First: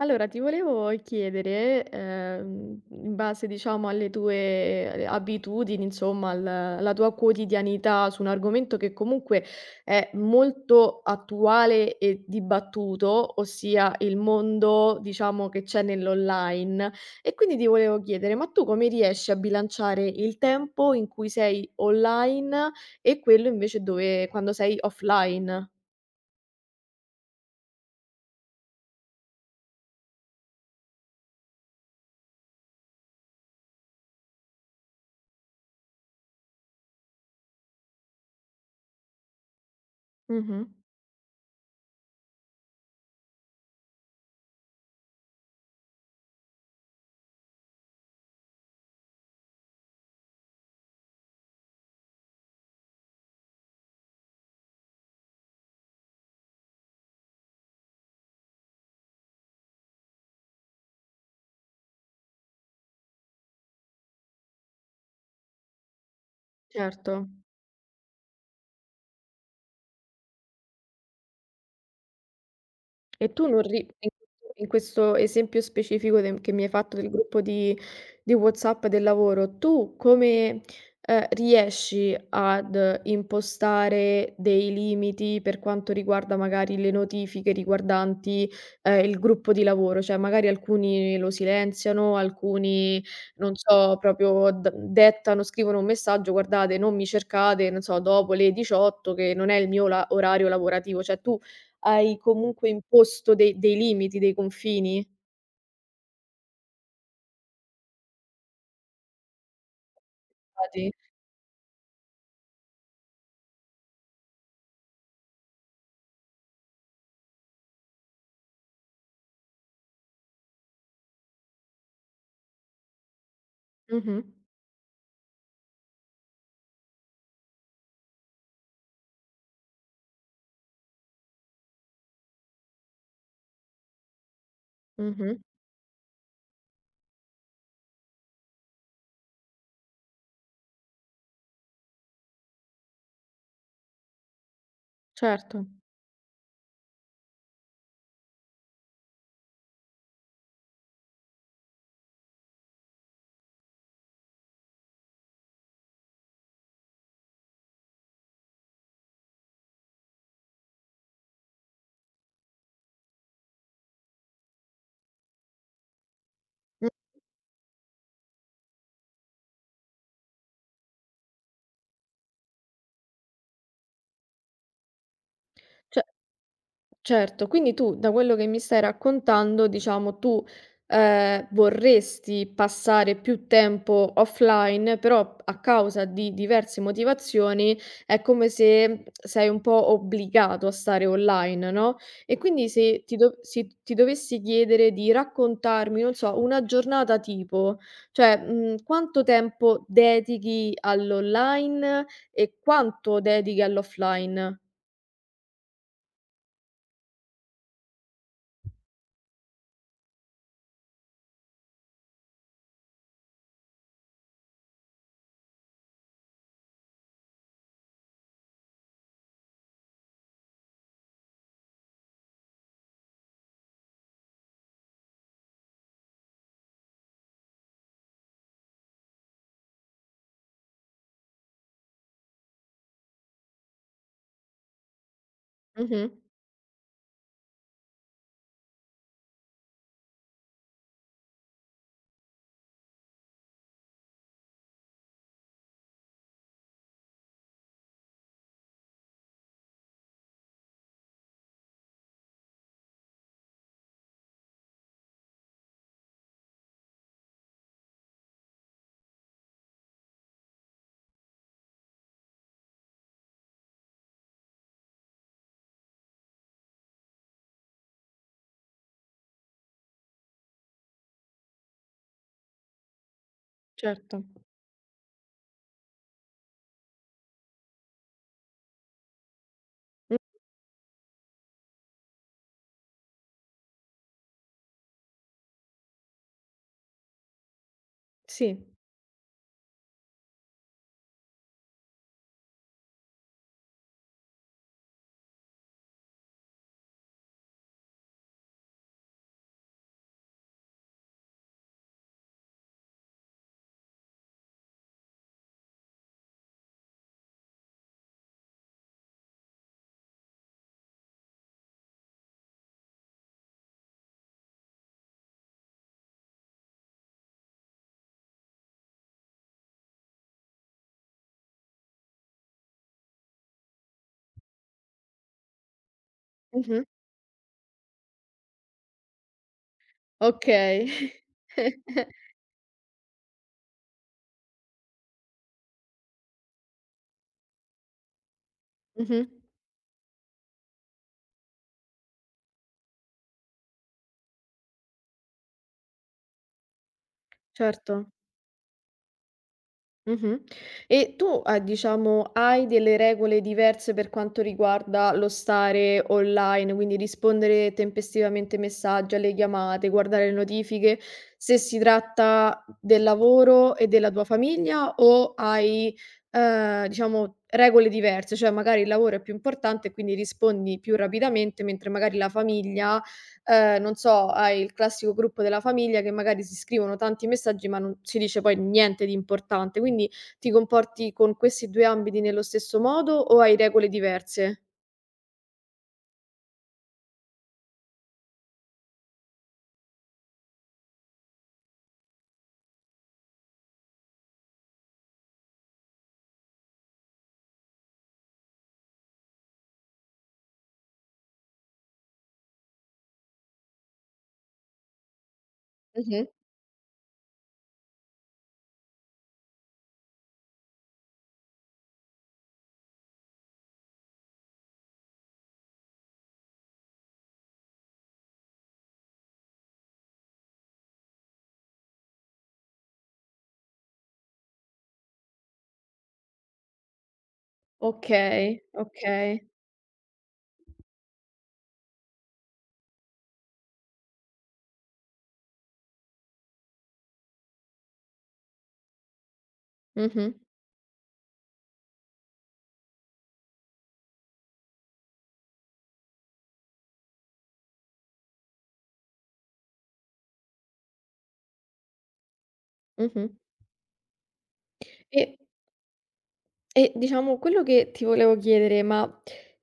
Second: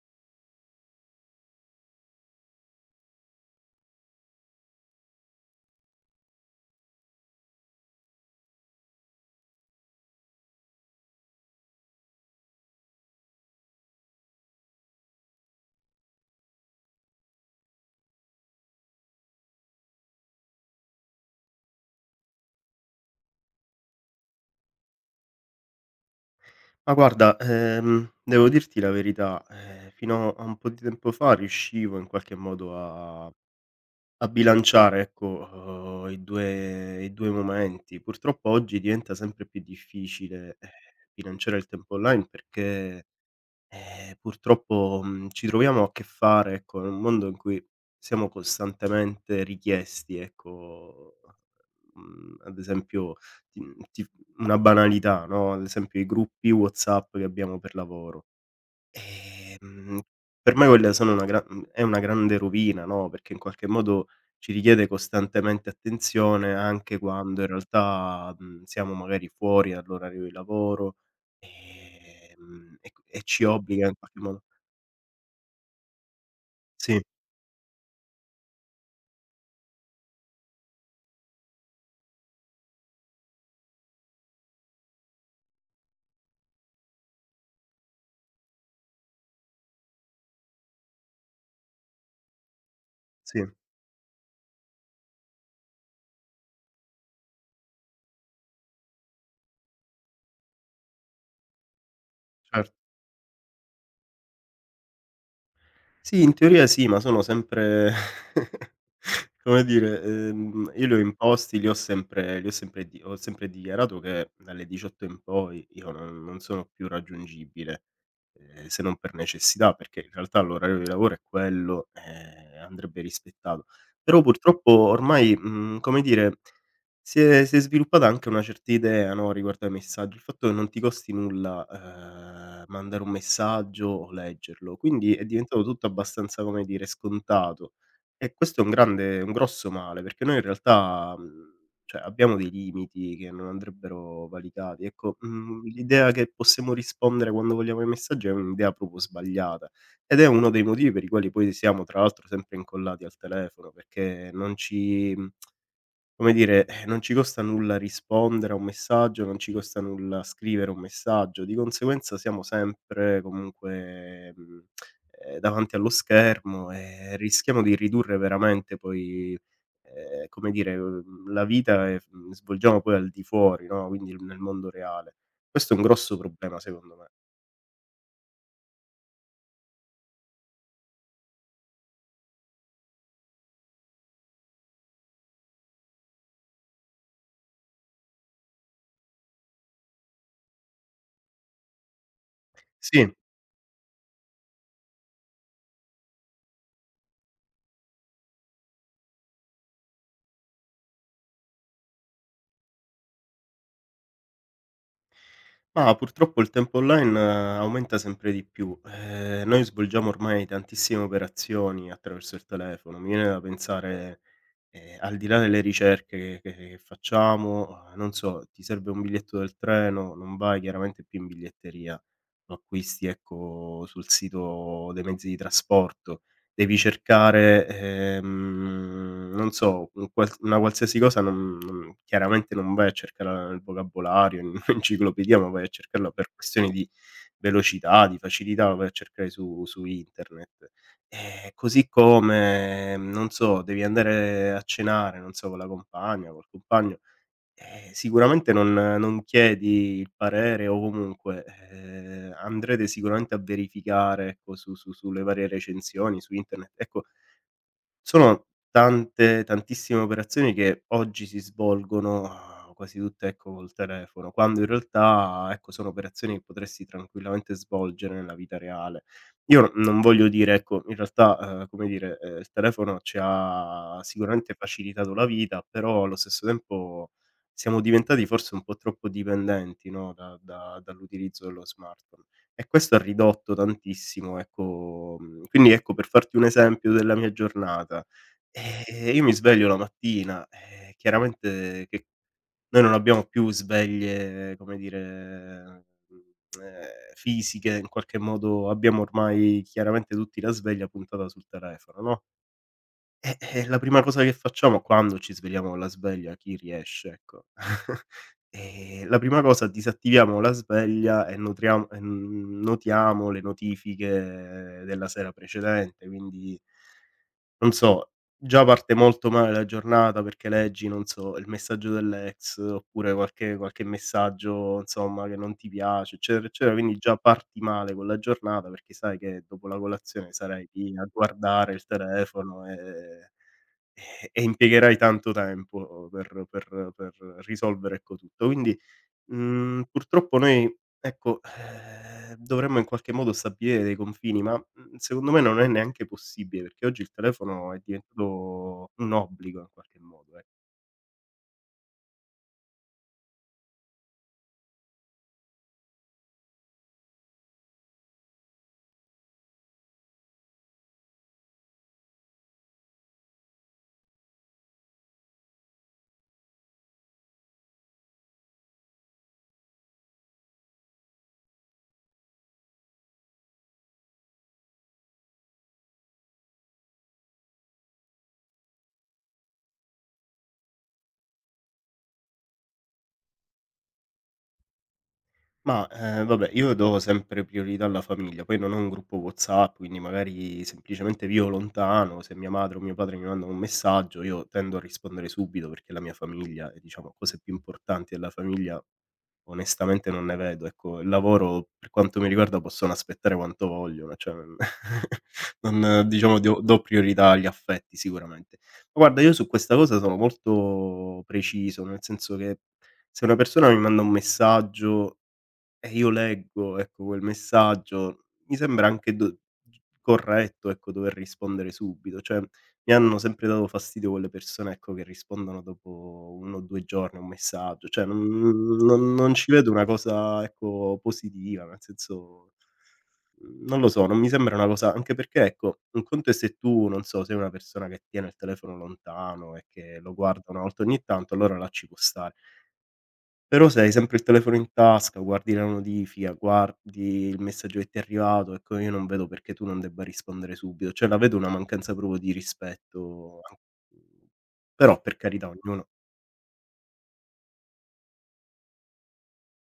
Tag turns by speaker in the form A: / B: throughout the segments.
A: Allora, ti volevo chiedere, in base, diciamo, alle tue abitudini, insomma, alla tua quotidianità su un argomento che comunque è molto attuale e dibattuto, ossia il mondo, diciamo, che c'è nell'online. E quindi ti volevo chiedere, ma tu come riesci a bilanciare il tempo in cui sei online e quello invece dove, quando sei offline?
B: Ma guarda, devo dirti la verità, fino a un po' di tempo fa riuscivo in qualche modo a bilanciare, ecco, i 2 momenti. Purtroppo oggi diventa sempre più difficile,
A: Mhm.
B: bilanciare il tempo online perché, purtroppo, ci troviamo a che fare, ecco, in un mondo in cui siamo costantemente richiesti, ecco. Ad esempio ti una banalità, no, ad esempio i gruppi WhatsApp che abbiamo per lavoro. Ehm, per me quelle sono è una grande rovina, no, perché in qualche modo ci richiede costantemente attenzione anche
A: Certo.
B: quando in realtà, siamo magari fuori dall'orario di lavoro, e
A: E
B: ci
A: tu non ri
B: obbliga in
A: in
B: qualche modo.
A: In questo esempio specifico de che mi hai fatto
B: Sì,
A: del gruppo di WhatsApp del lavoro, tu come, riesci ad impostare dei limiti per quanto riguarda magari le notifiche riguardanti, il gruppo di lavoro? Cioè magari alcuni lo silenziano, alcuni
B: sì,
A: non so, proprio d dettano, scrivono un messaggio: "Guardate, non mi cercate, non so, dopo le 18 che non è il mio la orario lavorativo." Cioè tu hai comunque
B: certo.
A: imposto dei limiti, dei confini?
B: Sì, in teoria sì, ma sono sempre Come dire, io li
A: Stati?
B: ho imposti, li ho sempre di ho sempre dichiarato che dalle 18 in poi io non sono più raggiungibile, se non per necessità, perché in realtà l'orario di lavoro è quello e andrebbe rispettato. Però
A: Mh-mh,
B: purtroppo ormai, come dire, si è sviluppata anche una certa idea, no, riguardo ai messaggi, il fatto che non ti costi nulla, mandare un messaggio o leggerlo, quindi è
A: mh-mh,
B: diventato tutto abbastanza, come dire, scontato. E questo è un grosso male, perché noi in realtà, cioè abbiamo dei limiti che non andrebbero valicati. Ecco,
A: certo.
B: l'idea che possiamo rispondere quando vogliamo ai messaggi è un'idea proprio sbagliata, ed è uno dei motivi per i quali poi siamo tra l'altro sempre incollati al telefono, perché non ci mhmm, come dire, non ci costa nulla rispondere a un messaggio, non ci costa nulla scrivere un messaggio, di conseguenza siamo sempre comunque, davanti allo schermo
A: Mh,
B: e rischiamo di ridurre veramente poi, come dire, la vita svolgiamo poi al di fuori, no, quindi nel mondo reale. Questo è un
A: ce
B: grosso problema secondo me.
A: Certo, quindi tu da quello che mi stai raccontando, diciamo, tu, vorresti passare più tempo offline, però a causa di diverse motivazioni è come se sei un po' obbligato a stare online, no, e quindi
B: Sì.
A: se ti dovessi chiedere di raccontarmi, non so, una giornata tipo, cioè, quanto tempo dedichi all'online e quanto dedichi all'offline?
B: Mah, purtroppo il tempo online aumenta sempre di più. Noi svolgiamo ormai tantissime operazioni attraverso il telefono. Mi viene da pensare. Al di là delle ricerche che facciamo, non so, ti serve un biglietto del treno, non vai chiaramente più in biglietteria, lo acquisti, ecco, sul sito dei mezzi di trasporto. Devi cercare, non so, un quals una qualsiasi cosa non chiaramente non vai a cercarla nel vocabolario, in un'enciclopedia, ma vai a
A: Mh-mh,
B: cercarla per questioni di velocità, di facilità, la vai a cercare su internet. Così come, non so, devi andare a cenare, non so, con la compagna, col compagno, sicuramente non chiedi il parere o comunque, andrete sicuramente a verificare, ecco, su su sulle varie recensioni su internet. Ecco, sono tante tantissime operazioni che oggi si svolgono quasi tutte, ecco, col telefono, quando in realtà, ecco, sono operazioni che potresti tranquillamente svolgere nella vita reale. Io non voglio dire, ecco, in realtà, come dire, il telefono ci ha
A: certo.
B: sicuramente facilitato la vita, però allo stesso tempo siamo diventati forse un po' troppo dipendenti, no, da dall'utilizzo dello smartphone. E questo ha ridotto tantissimo, ecco, quindi ecco, per farti un esempio della mia giornata,
A: Sì.
B: io mi sveglio la mattina, chiaramente che noi non abbiamo più sveglie, come dire, fisiche, in qualche modo abbiamo ormai chiaramente tutti la sveglia puntata sul telefono, no? La prima cosa che facciamo quando ci svegliamo con la sveglia, chi riesce ecco, La prima cosa disattiviamo la sveglia e nutriam e n notiamo le notifiche della sera precedente, quindi non so, già parte molto male la giornata perché leggi, non so, il messaggio dell'ex oppure qualche messaggio insomma che non ti piace, eccetera, eccetera,
A: Mh-mh.
B: quindi già parti male con la giornata perché sai che dopo la colazione sarai lì a
A: Okay.
B: guardare il telefono e impiegherai tanto tempo per risolvere, ecco, tutto. Quindi,
A: Mh-mh.
B: purtroppo noi, ecco, dovremmo in qualche modo stabilire dei confini, ma, secondo me non è neanche possibile, perché oggi il telefono è
A: Certo.
B: diventato un obbligo in qualche modo,
A: Mh-mh.
B: ecco.
A: E tu, diciamo, hai delle regole diverse per quanto riguarda lo stare online, quindi rispondere tempestivamente ai messaggi, alle chiamate, guardare le notifiche, se si tratta del lavoro e della tua famiglia o hai, diciamo regole diverse, cioè magari il lavoro è più importante e quindi rispondi più rapidamente, mentre magari la famiglia… non so, hai il classico gruppo della famiglia che magari si scrivono tanti messaggi, ma non si dice poi niente di importante. Quindi ti comporti con questi 2 ambiti nello stesso modo o hai regole diverse?
B: Ma, vabbè, io do sempre priorità alla famiglia, poi non ho un gruppo WhatsApp, quindi magari semplicemente vivo lontano, se mia madre o mio padre mi mandano un messaggio, io tendo a rispondere subito perché la mia famiglia e, diciamo, cose più importanti della famiglia. Onestamente non ne vedo, ecco. Il lavoro, per quanto mi riguarda, possono aspettare quanto vogliono, cioè non
A: Mh-mh.
B: diciamo do priorità agli affetti sicuramente. Ma guarda, io su questa cosa sono molto preciso, nel senso che se una persona mi manda un messaggio e io leggo, ecco, quel messaggio, mi sembra anche do corretto, ecco, dover rispondere subito. Cioè, mi hanno sempre dato fastidio quelle persone, ecco, che rispondono dopo 1 o 2 giorni a un messaggio. Cioè, non
A: Okay,
B: non non
A: okay.
B: ci vedo una cosa, ecco, positiva, nel senso, non lo so, non mi sembra una cosa anche perché, ecco, un conto è se tu, non so, sei una persona che tiene il telefono lontano e che lo
A: Mh-mh,
B: guarda 1 volta ogni tanto, allora là ci può stare. Però se hai sempre il telefono in tasca, guardi la notifica, guardi il messaggio che ti è arrivato, ecco io non vedo perché tu non debba rispondere subito, cioè la vedo una mancanza proprio di
A: mh-mh.
B: rispetto an però per
A: E
B: carità ognuno.
A: E diciamo quello che ti volevo chiedere, ma,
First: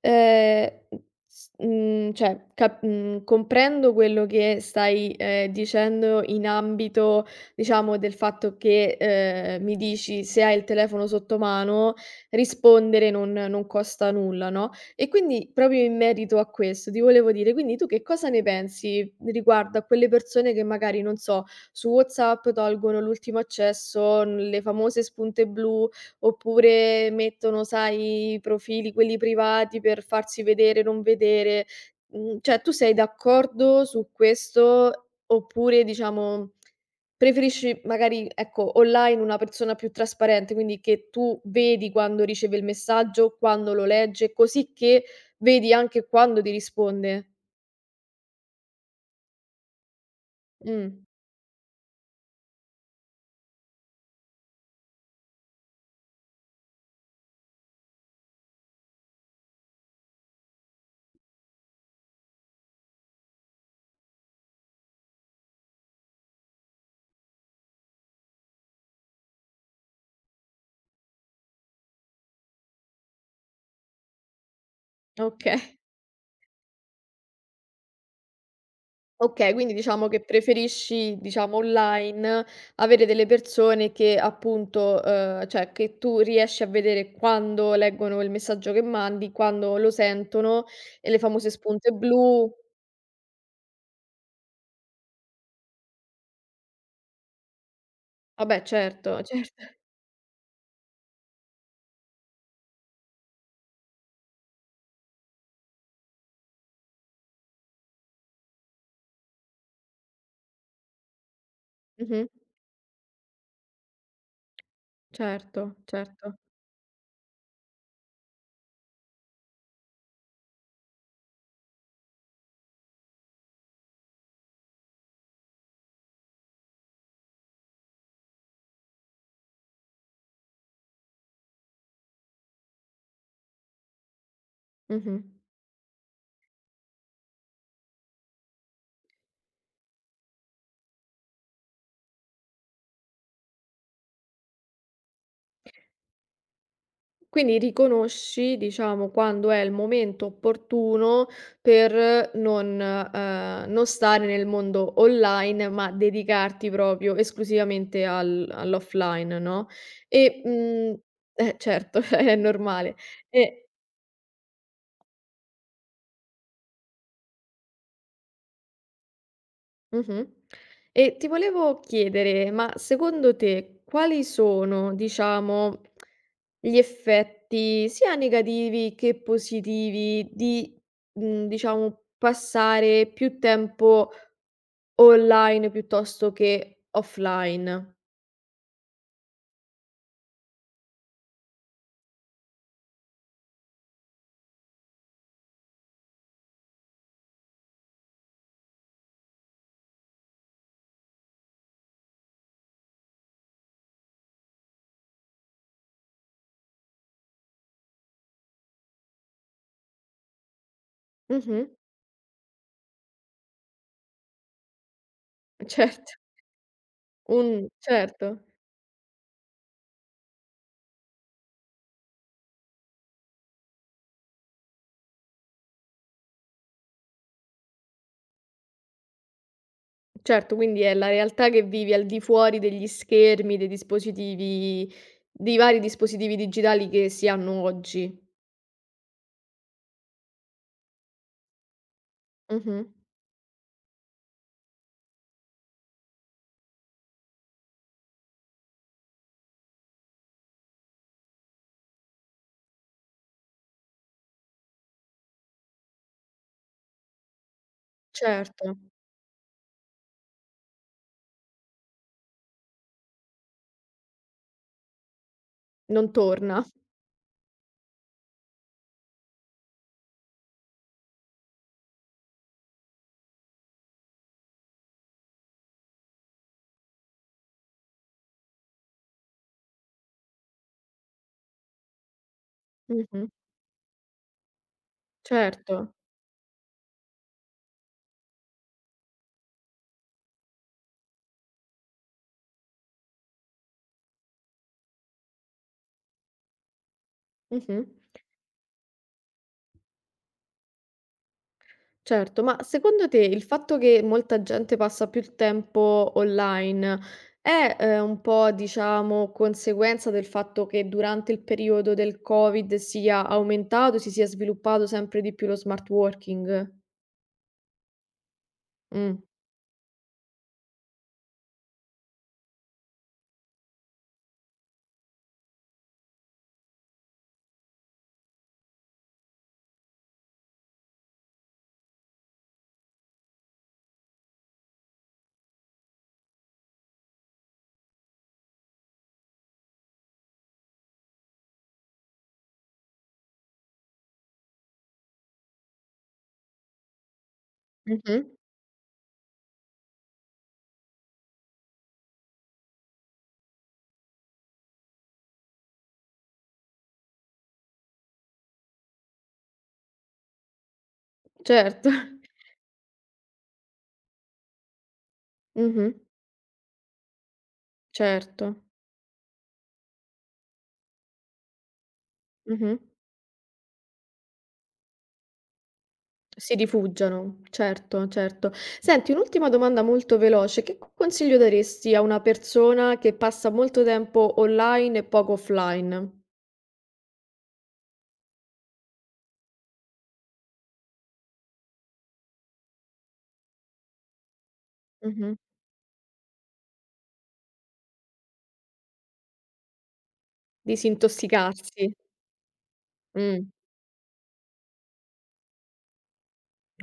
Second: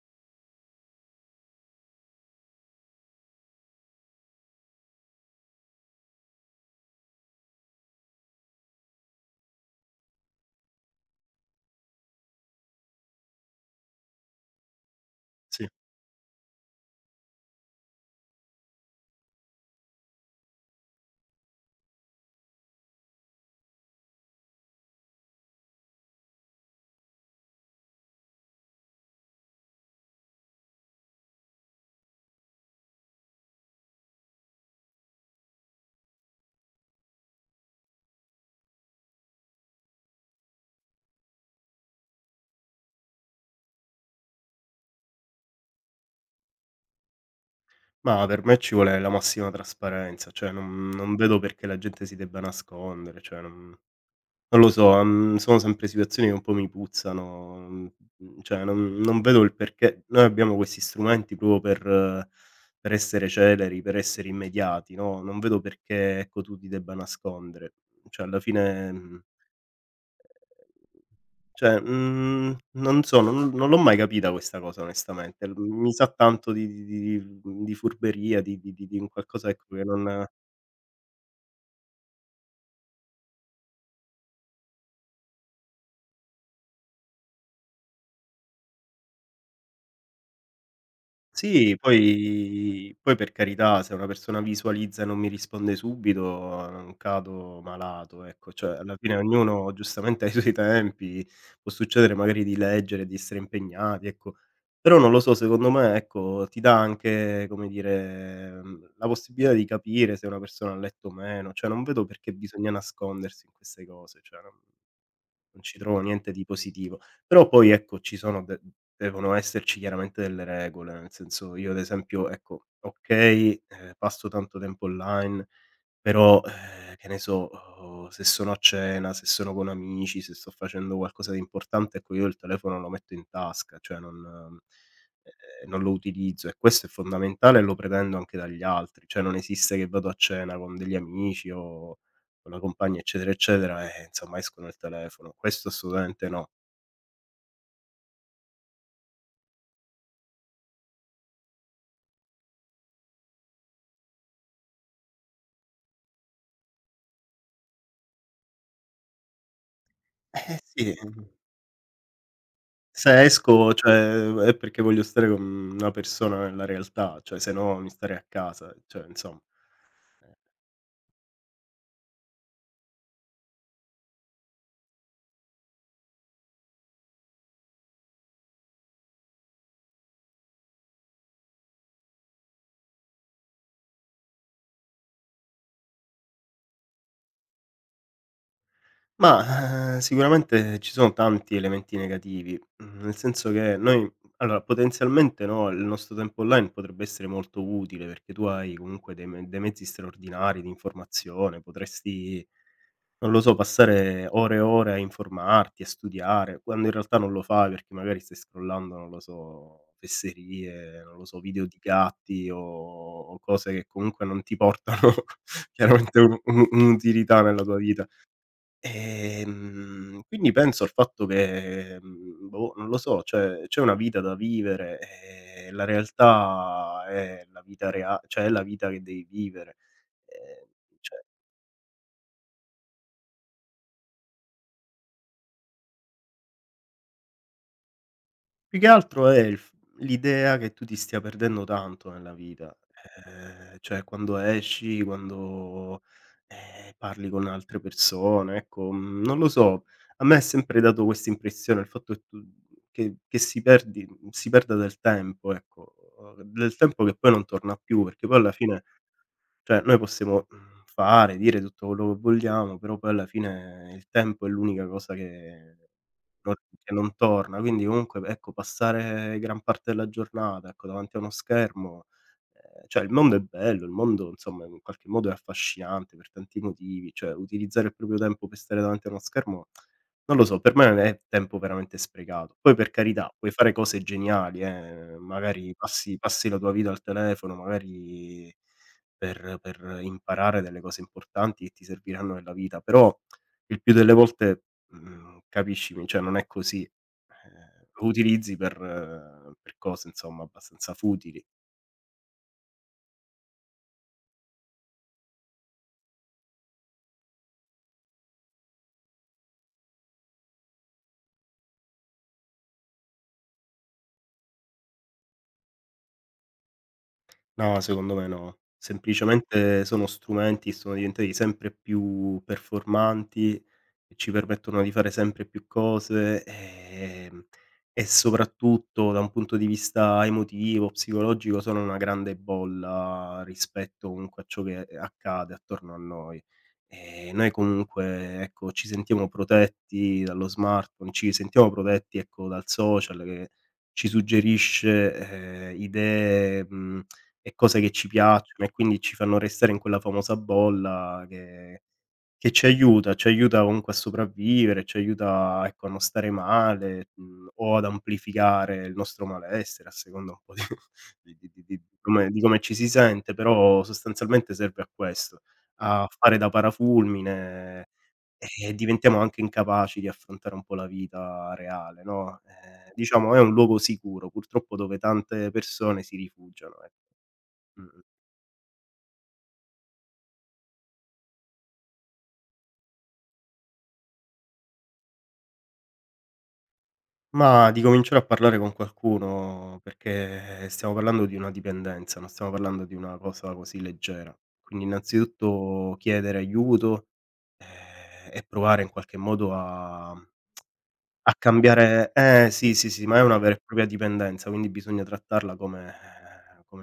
A: mhmm, s mhmm, cioè cap mhmm, comprendo quello che stai, dicendo in ambito, diciamo, del fatto che, mi dici: "Se hai il telefono sotto mano, rispondere non costa nulla", no, e quindi
B: Sì,
A: proprio in merito a questo ti volevo dire, quindi tu che cosa ne pensi riguardo a quelle persone che magari, non so, su WhatsApp tolgono l'ultimo accesso, n le famose spunte blu, oppure mettono, sai, i profili quelli privati per farsi vedere, non vedere. Cioè tu sei d'accordo su questo oppure diciamo preferisci magari, ecco, online una persona più trasparente, quindi che tu vedi quando riceve il messaggio, quando lo legge, così che vedi anche quando ti risponde?
B: ma per me ci vuole la massima trasparenza, cioè non
A: Mh,
B: non vedo perché la gente si debba nascondere, cioè non. Non lo so, sono sempre situazioni che un po' mi puzzano, cioè non vedo il perché noi abbiamo questi strumenti proprio per essere celeri, per essere immediati, no, non vedo perché, ecco, tu ti debba nascondere. Cioè alla fine, cioè, non so, non l'ho mai capita questa cosa onestamente.
A: oka
B: Mi sa tanto di furberia, di un qualcosa,
A: Okay,
B: ecco,
A: quindi
B: che
A: diciamo che
B: non.
A: preferisci, diciamo, online avere delle persone che appunto cioè che tu riesci a vedere quando leggono il messaggio che mandi, quando lo sentono e le famose
B: Sì,
A: spunte blu.
B: poi per carità, se una persona visualizza e non mi risponde subito, non cado malato, ecco.
A: Vabbè
B: Cioè, alla fine
A: certo, certo.
B: ognuno giustamente ha i suoi tempi, può succedere magari di leggere, di essere impegnati, ecco. Però non lo so, secondo me, ecco, ti dà anche, come dire, la possibilità di capire se una persona ha letto o meno, cioè non vedo
A: Mh-mh.
B: perché bisogna nascondersi in queste cose, cioè non ci
A: Certo,
B: trovo niente
A: certo.
B: di positivo. Però poi ecco ci sono de devono esserci chiaramente delle regole, nel senso io ad esempio ecco, okay, passo tanto tempo online, però, che ne so, se sono a cena, se sono con amici, se sto facendo qualcosa di importante, ecco io il telefono lo metto in tasca, cioè non ehm,
A: Mh-mh.
B: non lo utilizzo e questo è fondamentale e lo pretendo anche dagli altri, cioè non esiste che vado a cena con degli amici o con la compagna, eccetera, eccetera, e insomma esco nel telefono. Questo assolutamente no.
A: Quindi riconosci, diciamo, quando è il momento opportuno per non non stare nel mondo online, ma dedicarti proprio esclusivamente al all'offline, no, e,
B: Eh sì.
A: mhmm…
B: Mh-mh.
A: Eh certo, è normale.
B: Se
A: E
B: esco, cioè è perché voglio stare con una persona nella realtà, cioè se no mi starei a casa, cioè insomma.
A: mh-mh. E ti volevo chiedere, ma secondo te quali sono, diciamo, gli effetti sia negativi che positivi di, diciamo, passare più tempo online piuttosto che offline.
B: Ma, sicuramente ci sono tanti elementi negativi, nel senso che noi allora potenzialmente, no, il nostro tempo online potrebbe essere molto utile perché tu hai comunque dei mezzi straordinari di informazione, potresti. Non lo so, passare ore e ore a informarti, a studiare, quando in realtà non lo fai perché magari stai scrollando, non lo so, fesserie, non lo so,
A: Mh-mh.
B: video di gatti o cose che comunque non ti portano
A: Certo.
B: chiaramente un'utilità
A: Un
B: nella tua vita.
A: certo,
B: Quindi penso al fatto che, boh, non lo so, cioè c'è una vita da vivere e la realtà è la vita rea cioè è la vita che devi vivere.
A: certo, quindi è
B: Ehm,
A: la
B: cioè,
A: realtà che vivi al di fuori degli schermi, dei dispositivi, dei vari dispositivi digitali che si hanno oggi.
B: più che altro è il f l'idea che tu ti stia perdendo tanto nella vita,
A: Mh-mh.
B: cioè quando esci, quando, parli con altre persone, ecco, non lo so, a me è sempre dato questa impressione, il fatto che tu che si perdi si perda del tempo, ecco, del tempo che poi non torna più, perché poi alla
A: Certo.
B: fine cioè noi possiamo, fare, dire tutto quello che vogliamo, però poi alla fine il tempo è l'unica cosa
A: Non
B: non
A: torna.
B: che non torna, quindi comunque, ecco, passare gran parte della giornata, ecco, davanti a uno schermo. Cioè, il mondo è bello, il mondo insomma in qualche modo è affascinante per tanti motivi, cioè utilizzare il proprio tempo per stare davanti a uno schermo, non lo so, per me è tempo veramente sprecato. Poi per
A: Mh-mh.
B: carità, puoi fare cose geniali, magari
A: Certo.
B: passi la tua vita al telefono, magari per imparare delle cose importanti che ti serviranno nella vita, però il più delle volte. Capiscimi, cioè non è così.
A: Mh-mh.
B: Lo utilizzi per cose, insomma, abbastanza futili.
A: Certo, ma secondo te il fatto che molta gente passa più tempo online è, un po', diciamo, conseguenza del fatto che durante il periodo del Covid sia aumentato, si sia sviluppato sempre di più lo smart working?
B: No, secondo me no.
A: Mh.
B: Semplicemente sono strumenti che sono diventati sempre più performanti e ci permettono di fare sempre più cose, e soprattutto da un punto di vista emotivo, psicologico sono una grande bolla rispetto comunque a ciò che accade attorno a noi. E noi comunque, ecco, ci sentiamo protetti dallo smartphone, ci sentiamo protetti, ecco, dal social che ci suggerisce, idee, e cose che ci
A: Mh-mh.
B: piacciono e quindi ci fanno restare in quella famosa bolla che ci aiuta comunque a sopravvivere, ci aiuta, ecco, a non stare male, o ad amplificare il nostro malessere a seconda un po' di di di di di
A: Certo.
B: come di come ci si sente, però sostanzialmente serve a questo,
A: Mh-mh.
B: a fare da parafulmine
A: Certo.
B: e diventiamo anche incapaci di affrontare un po' la vita reale, no,
A: Mh-mh.
B: diciamo è un luogo sicuro, purtroppo dove tante persone si
A: Si
B: rifugiano, ecco.
A: rifugiano.
B: Mh.
A: Certo, certo. Senti, un'ultima domanda molto veloce: che co consiglio daresti a una persona che passa molto tempo online e poco offline?
B: Ma di cominciare a parlare con qualcuno, perché stiamo parlando di una dipendenza, non stiamo parlando di una cosa così leggera. Quindi
A: Mh-mh.
B: innanzitutto chiedere aiuto, e provare in qualche modo a
A: Disintossicarsi.
B: cambiare. Eh sì, sì, sì, ma è una
A: Mh.
B: vera e propria dipendenza, quindi bisogna trattarla come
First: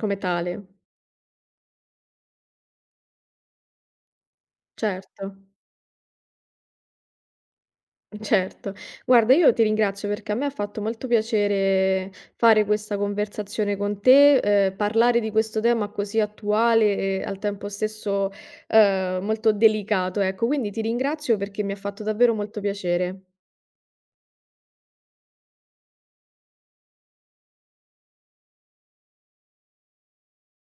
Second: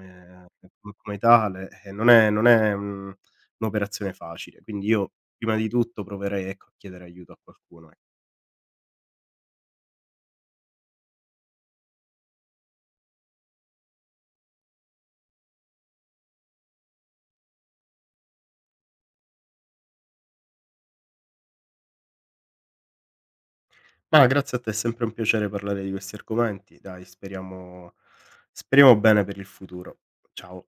A: Come tale.
B: co come tale e non è un'operazione facile. Quindi io
A: Certo,
B: prima di tutto proverei, ecco, a chiedere aiuto a qualcuno.
A: certo. Guarda, io ti ringrazio perché a me ha fatto molto piacere fare questa conversazione con te, parlare di questo tema così attuale e al tempo stesso, molto delicato, ecco. Quindi ti ringrazio perché mi ha fatto davvero molto piacere.
B: Ma grazie a te, è sempre un piacere parlare di questi argomenti. Dai, speriamo bene per il futuro. Ciao.